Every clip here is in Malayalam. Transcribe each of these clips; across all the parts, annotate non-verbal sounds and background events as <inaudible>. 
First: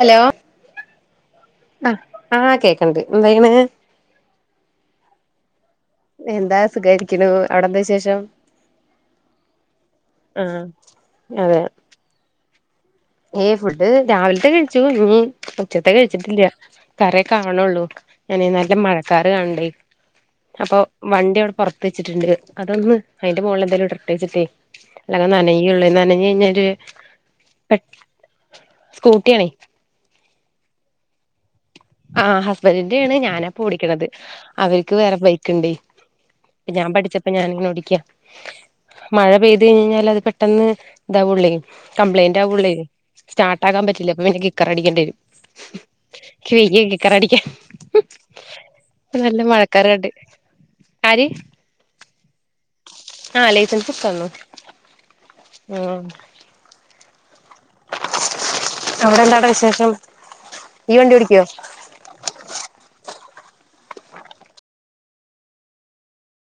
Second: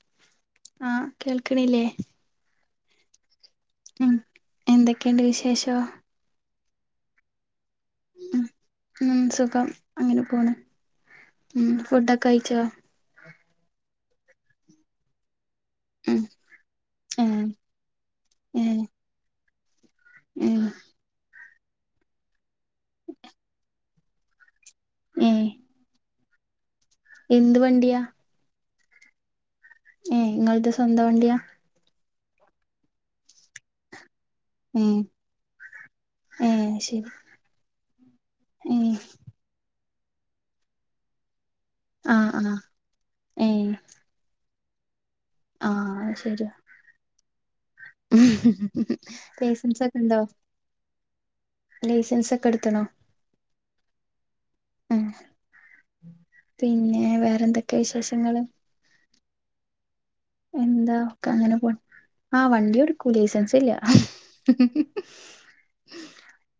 ഹലോ ആഹ് കേൾക്കണില്ലേ ആ ആ കേക്ക്ണ്ട് എന്തായ്ണ് ഉം എന്തൊക്കെണ്ട് വിശേഷം എന്താ സുഖായിരിക്കുണു ഉം ഉം സുഖം അങ്ങനെ പോണ് ആഹ് ഉം ഫുഡൊക്കഴിച്ചോ. ഏ ഫുഡ് രാവിലത്തെ കഴിച്ചു ഇഞ്ഞി ഉച്ചത്തെ ഉം കഴിച്ചിട്ടില്ല കറി ഒക്കെ ഏഹ് ആവുണുള്ളൂ ഞാനെ നല്ല ഏഹ് മഴക്കാറ് കാണ് ണ്ടേ ഏഹ് അപ്പൊ വണ്ടി അവിടെ പൊറത്ത് വെച്ചിട്ട്ണ്ട് അതൊന്ന് അയിന്റെ മോളില് എന്തെലും ഇടട്ടെച്ചിട്ടേ. അല്ലെ ഏഹ് നനയൊള്ളു നനഞ്ഞ് കഴിഞ്ഞ ഒരു എന്ത് വണ്ടിയാ. സ്കൂട്ടിയാണെ എ ഇങ്ങൾത് സ്വന്തം വണ്ടിയാ ആ ഹസ്ബന്റിന്റെണ് ഞാനാപ്പൊ ഓടിക്കണത് അവർക്ക് ഏഹ് വേറെ ബൈക്ക്ണ്ടേ ഏഹ് ഇപ്പൊ ഞാൻ ശരി പഠിച്ചപ്പോ ഞാനെന്നേ ഓടിക്ക ഏഹ് മഴ പെയ്ത് കയ്ഞാല് പെട്ടെന്ന് ഇതാവുള്ളേ ആഹ് കംപ്ലയിന്റ് ആഹ് ആവുള്ളേ ഏഹ് സ്റ്റാട്ടാക്കാൻ പറ്റില്ല അപ്പൊ പിന്നെ കി കിക്കർ അടിക്കണ്ടിവെരും <inaudible> ഇക്ക് വെയ്യേ കിക്കറ് അടിക്കാൻ നല്ല മഴക്കാറ് കണ്ട് ലൈസൻസൊക്ക്ണ്ടോ ആര് ലൈസൻസൊക്കെ എടു ത്തണം ആ ലൈസൻസ് എടുത്ത് തന്നു അ ഉം പിന്നെ ഏ വേറെ എന്തൊക്കെ വിശേഷങ്ങള് അവിടെ എന്താണ് വിശേഷം ഈ എന്താ വണ്ടി ഒക്കെ ഓടിക്കോ അങ്ങനെ പോണ് ആ വണ്ടി എട്ക്കും ലൈസെൻസ് ഇല്ല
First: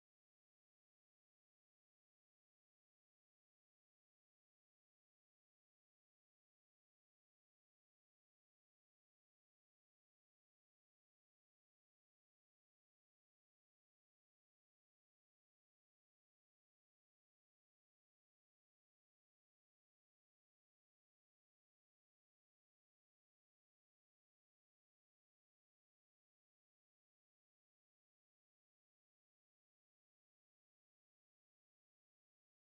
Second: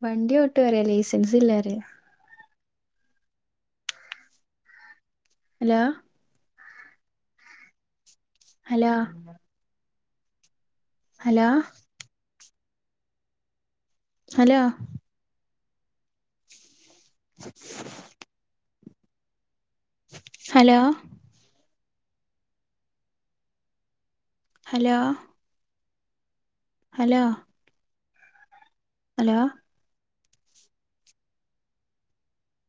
വണ്ടി ഓട്ടും റയാ ലൈസൻസില്ല റയാ hello hello hello hello <inaudible> hello hello hello hello